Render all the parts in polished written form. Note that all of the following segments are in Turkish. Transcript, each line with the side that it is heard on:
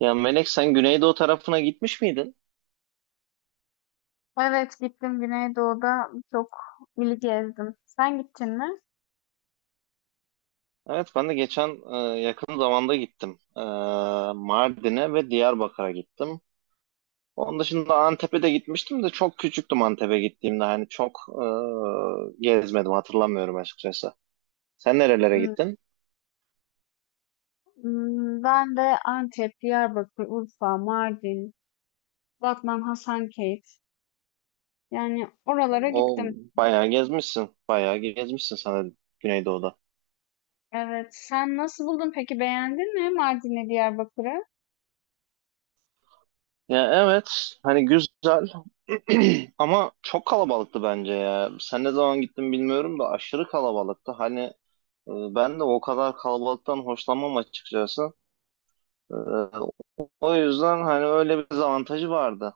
right: Ya Melek, sen Güneydoğu tarafına gitmiş miydin?
left: Evet gittim, Güneydoğu'da çok ili gezdim. Sen gittin mi?
right: Evet, ben de geçen yakın zamanda gittim. Mardin'e ve Diyarbakır'a gittim. Onun dışında Antep'e de gitmiştim de çok küçüktüm Antep'e gittiğimde. Hani çok gezmedim, hatırlamıyorum açıkçası. Sen nerelere
left: Hmm.
right: gittin?
left: Hmm, ben de Antep, Diyarbakır, Urfa, Mardin, Batman, Hasankeyf. Yani oralara
right: O,
left: gittim.
right: bayağı gezmişsin. Bayağı gezmişsin sana Güneydoğu'da.
left: Evet. Sen nasıl buldun peki? Beğendin mi Mardin'le Diyarbakır'ı?
right: Ya evet, hani güzel ama çok kalabalıktı bence ya. Sen ne zaman gittin bilmiyorum da aşırı kalabalıktı. Hani, ben de o kadar kalabalıktan hoşlanmam açıkçası. Ee, O yüzden hani öyle bir dezavantajı vardı.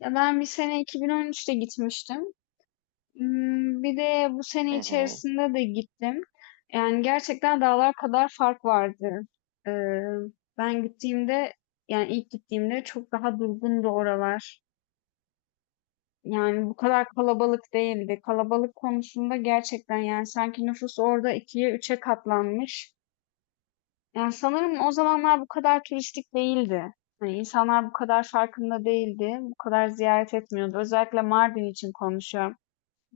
left: Ya ben bir sene 2013'te gitmiştim. Bir de bu
right: Hı
left: sene
right: hı,
left: içerisinde de gittim. Yani gerçekten dağlar kadar fark vardı. Eee, Ben gittiğimde, yani ilk gittiğimde çok daha durgundu oralar. Yani bu kadar kalabalık değildi. Kalabalık konusunda gerçekten, yani sanki nüfus orada ikiye üçe katlanmış. Yani sanırım o zamanlar bu kadar turistik değildi. Hani insanlar bu kadar farkında değildi. Bu kadar ziyaret etmiyordu. Özellikle Mardin için konuşuyorum.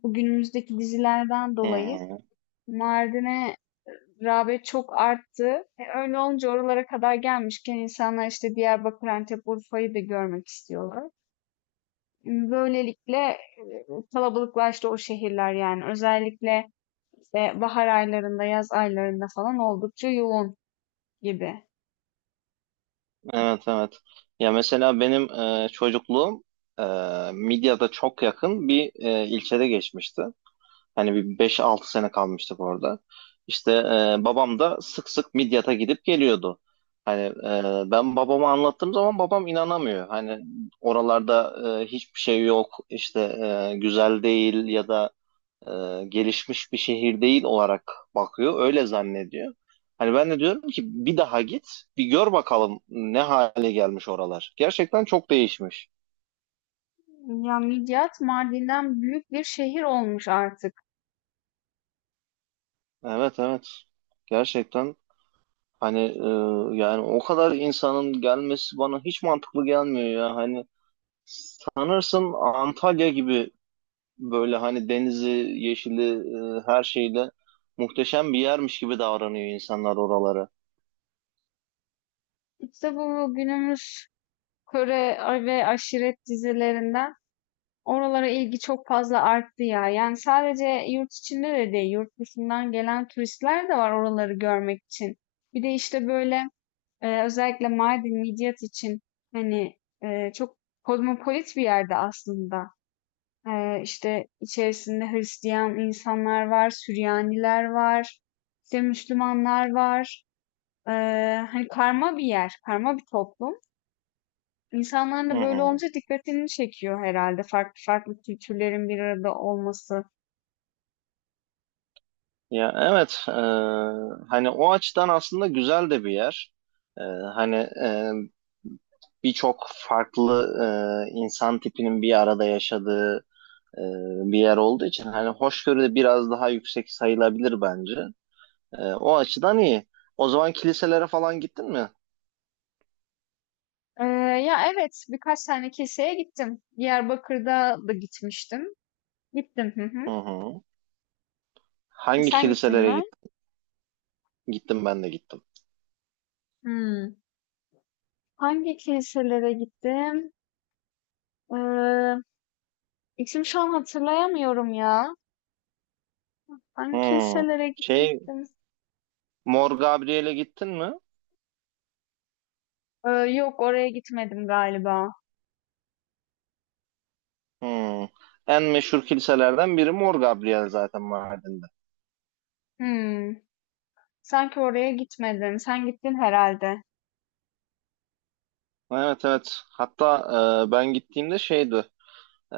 left: Bu günümüzdeki dizilerden
right: hı
left: dolayı
right: hı.
left: Mardin'e rağbet çok arttı. Öyle olunca oralara kadar gelmişken insanlar işte Diyarbakır, Antep, Urfa'yı da görmek istiyorlar. Böylelikle kalabalıklaştı o şehirler yani. Özellikle işte bahar aylarında, yaz aylarında falan oldukça yoğun gibi.
right: Evet, evet. Ya mesela benim çocukluğum e, Midyat'a çok yakın bir ilçede geçmişti. Hani bir beş altı sene kalmıştık orada. İşte babam da sık sık Midyat'a gidip geliyordu. Hani, ben babama anlattığım zaman babam inanamıyor. Hani oralarda hiçbir şey yok, işte güzel değil ya da gelişmiş bir şehir değil olarak bakıyor. Öyle zannediyor. Hani ben de diyorum ki bir daha git, bir gör bakalım ne hale gelmiş oralar. Gerçekten çok değişmiş.
left: Ya Midyat Mardin'den büyük bir şehir olmuş artık.
right: Evet, evet. Gerçekten, hani, yani o kadar insanın gelmesi bana hiç mantıklı gelmiyor ya. Hani sanırsın Antalya gibi, böyle hani denizi, yeşili, her şeyle muhteşem bir yermiş gibi davranıyor insanlar oraları.
left: İşte bu günümüz Kore ve aşiret dizilerinden oralara ilgi çok fazla arttı ya. Yani sadece yurt içinde de değil, yurt dışından gelen turistler de var oraları görmek için. Bir de işte böyle, özellikle Mardin, Midyat için, hani çok kozmopolit bir yerde aslında. İşte içerisinde Hristiyan insanlar var, Süryaniler var, işte Müslümanlar var. E, Hani karma bir yer, karma bir toplum. İnsanlar
right: Hı
left: da böyle
right: hı.
left: olunca dikkatini çekiyor herhalde farklı farklı kültürlerin bir arada olması.
right: Ya evet, hani o açıdan aslında güzel de bir yer. Hani birçok farklı insan tipinin bir arada yaşadığı e, bir yer olduğu için hani hoşgörü de biraz daha yüksek sayılabilir bence. O açıdan iyi. O zaman kiliselere falan gittin mi?
left: Eee, Ya, evet, birkaç tane keseye gittim. Diyarbakır'da da gitmiştim. Gittim. Hı
right: Hı
left: hı.
right: hı. Hangi
left: Sen gittin
right: kiliselere
left: mi?
right: gittim, ben de gittim.
left: Hımm. Hangi kiliselere gittim? Eee, isim şu an hatırlayamıyorum ya. Hangi
right: Hmm.
left: kiliselere
right: Şey
left: gitmiştim?
right: Mor Gabriel'e gittin mi?
left: Yok, oraya gitmedim galiba.
right: Hmm. En meşhur kiliselerden biri Mor Gabriel, zaten Mardin'de.
left: Hımm. Sanki oraya gitmedim. Sen gittin herhalde.
right: Evet, evet. Hatta ben gittiğimde şeydi. e,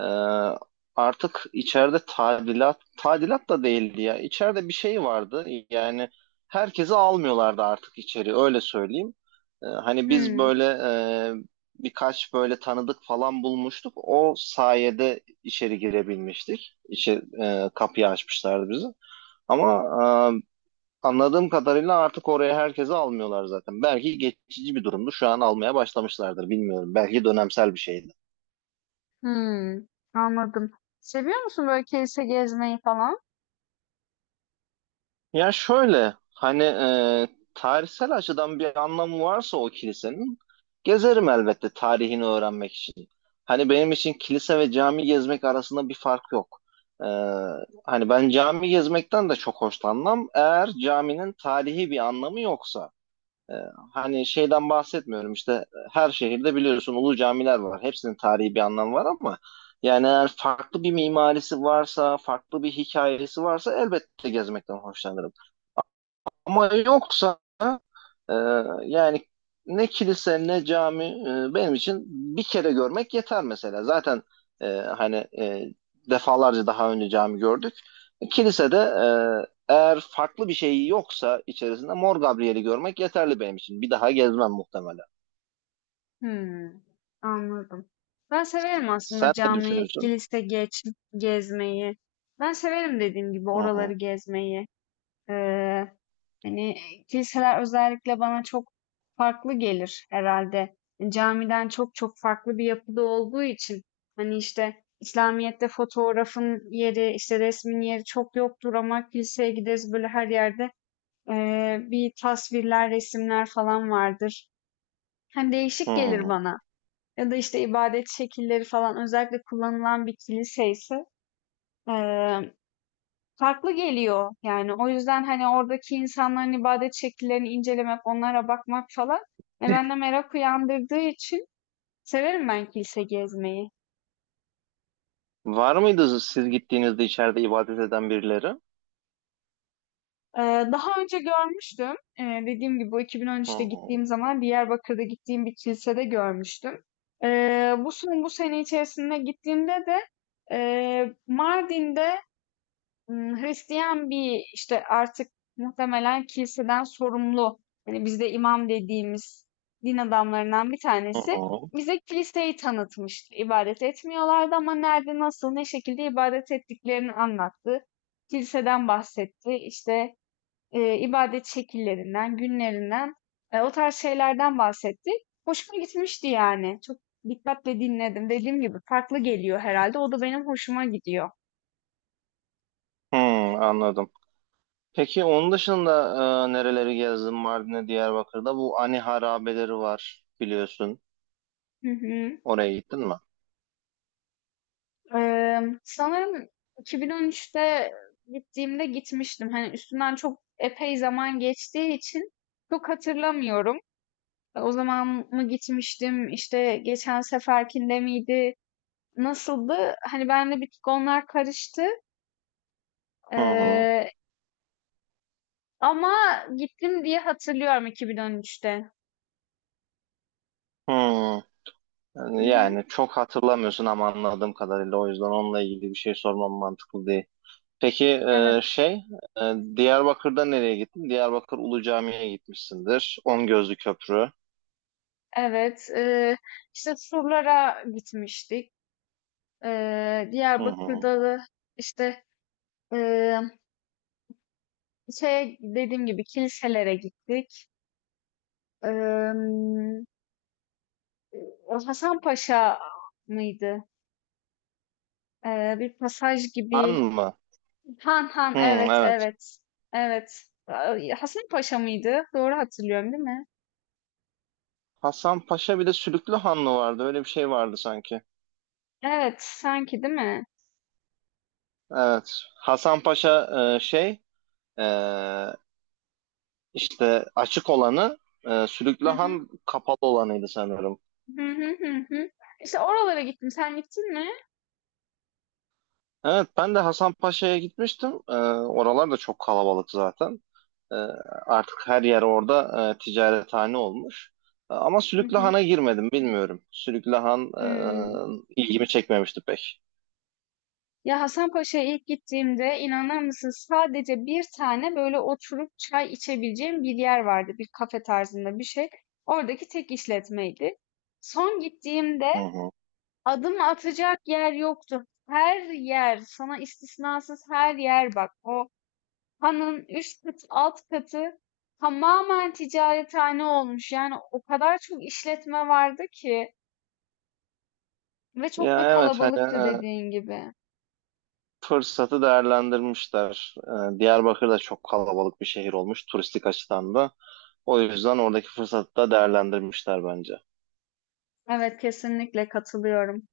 right: Artık içeride tadilat da değildi ya. İçeride bir şey vardı. Yani herkesi almıyorlardı artık içeri. Öyle söyleyeyim. Hani biz
left: Hımm.
right: böyle birkaç böyle tanıdık falan bulmuştuk. O sayede içeri girebilmiştik. İçeri, kapıyı açmışlardı bizi. Ama e, anladığım kadarıyla artık oraya herkesi almıyorlar zaten. Belki geçici bir durumdu. Şu an almaya başlamışlardır. Bilmiyorum. Belki dönemsel bir şeydi.
left: Hımm, anladım. Seviyor musun böyle kilise gezmeyi falan?
right: Ya, şöyle hani tarihsel açıdan bir anlamı varsa o kilisenin, gezerim elbette, tarihini öğrenmek için. Hani benim için kilise ve cami gezmek arasında bir fark yok. E, Hani ben cami gezmekten de çok hoşlanmam. Eğer caminin tarihi bir anlamı yoksa. Ee, Hani şeyden bahsetmiyorum, işte her şehirde biliyorsun ulu camiler var. Hepsinin tarihi bir anlamı var ama yani eğer farklı bir mimarisi varsa, farklı bir hikayesi varsa elbette gezmekten hoşlanırım. Ama yoksa, e, yani ne kilise ne cami, benim için bir kere görmek yeter mesela. Zaten e, hani defalarca daha önce cami gördük. Kilisede, eğer farklı bir şey yoksa içerisinde, Mor Gabriel'i görmek yeterli benim için. Bir daha gezmem muhtemelen.
left: Hımm, anladım. Ben severim aslında
right: Sen ne
left: cami,
right: düşünüyorsun?
left: kilise gezmeyi. Ben severim dediğim gibi
right: Hı hı.
left: oraları gezmeyi. Eee, Hani kiliseler özellikle bana çok farklı gelir herhalde. Camiden çok çok farklı bir yapıda olduğu için, hani işte İslamiyet'te fotoğrafın yeri, işte resmin yeri çok yoktur, ama kiliseye gideriz, böyle her yerde bir tasvirler, resimler falan vardır. Hani
right: Hı
left: değişik gelir
right: hı.
left: bana. Ya da işte ibadet şekilleri falan, özellikle kullanılan bir kilise ise eee, farklı geliyor. Yani o yüzden hani oradaki insanların ibadet şekillerini incelemek, onlara bakmak falan bende merak uyandırdığı için severim ben kilise gezmeyi.
right: Var mıydı siz gittiğinizde içeride ibadet eden birileri?
left: Eee, Daha önce görmüştüm. Dediğim gibi bu
right: Hı
left: 2013'te
right: hı.
left: gittiğim zaman Diyarbakır'da gittiğim bir kilisede görmüştüm. Bu son bu sene içerisinde gittiğimde de Mardin'de Hristiyan bir işte artık muhtemelen kiliseden sorumlu, hani bizde imam dediğimiz din adamlarından bir
right: Hı
left: tanesi
right: hı.
left: bize kiliseyi tanıtmıştı. İbadet etmiyorlardı ama nerede, nasıl, ne şekilde ibadet ettiklerini anlattı. Kiliseden bahsetti. İşte ibadet şekillerinden, günlerinden, o tarz şeylerden bahsetti. Hoşuma gitmişti yani. Çok dikkatle dinledim. Dediğim gibi farklı geliyor herhalde. O da benim hoşuma gidiyor.
right: Hı, anladım. Peki onun dışında nereleri gezdin Mardin'e, Diyarbakır'da? Bu Ani harabeleri var, biliyorsun.
left: Hı hı.
right: Oraya gittin mi?
left: Sanırım 2013'te gittiğimde gitmiştim. Hani üstünden çok epey zaman geçtiği için çok hatırlamıyorum. O zaman mı gitmiştim? İşte geçen seferkinde miydi? Nasıldı? Hani benimle bir tık onlar karıştı.
right: Hı hı.
left: Ee, Ama gittim diye hatırlıyorum 2013'te.
right: Hı.
left: Hı hı.
right: Yani çok hatırlamıyorsun ama anladığım kadarıyla, o yüzden onunla ilgili bir şey sormam mantıklı değil. Peki, e,
left: Evet.
right: şey Diyarbakır'da nereye gittin? Diyarbakır Ulu Cami'ye gitmişsindir. On Gözlü Köprü.
left: Evet, işte surlara gitmiştik.
right: Hı hı.
left: Diyarbakır'da da işte eee şey, dediğim gibi, kiliselere gittik. Eee O Hasan Paşa mıydı? Bir pasaj
right: Han
left: gibi.
right: mı?
left: Han,
right: Hı,
left: evet
right: evet.
left: evet. Evet. Ay, Hasan Paşa mıydı? Doğru hatırlıyorum değil mi?
right: Hasan Paşa bir de Sülüklü Han mı vardı? Öyle bir şey vardı sanki.
left: Evet, sanki değil mi?
right: Evet. Hasan Paşa e, şey e, işte açık olanı, Sülüklü Han kapalı olanıydı sanırım.
left: Hı hı, hı hı. İşte oralara gittim. Sen gittin mi?
right: Evet, ben de Hasan Paşa'ya gitmiştim. Oralar da çok kalabalık zaten. E, Artık her yer orada ticarethane olmuş. Ama
left: Hı
right: Sülüklü
left: hı.
right: Han'a girmedim, bilmiyorum. Sülüklü Han
left: Hımm.
right: ilgimi çekmemişti pek.
left: Ya Hasanpaşa'ya ilk gittiğimde inanır mısın, sadece bir tane böyle oturup çay içebileceğim bir yer vardı. Bir kafe tarzında bir şey. Oradaki tek işletmeydi. Son gittiğimde
right: Hı hı.
left: adım atacak yer yoktu. Her yer, sana istisnasız her yer bak. O hanın üst katı, alt katı tamamen ticarethane olmuş. Yani o kadar çok işletme vardı ki. Ve çok
right: Ya
left: da
right: evet, hani
left: kalabalıktı
right: e,
left: dediğin gibi.
right: fırsatı değerlendirmişler. Diyarbakır da çok kalabalık bir şehir olmuş turistik açıdan da. O yüzden oradaki fırsatı da değerlendirmişler bence.
left: Evet, kesinlikle katılıyorum.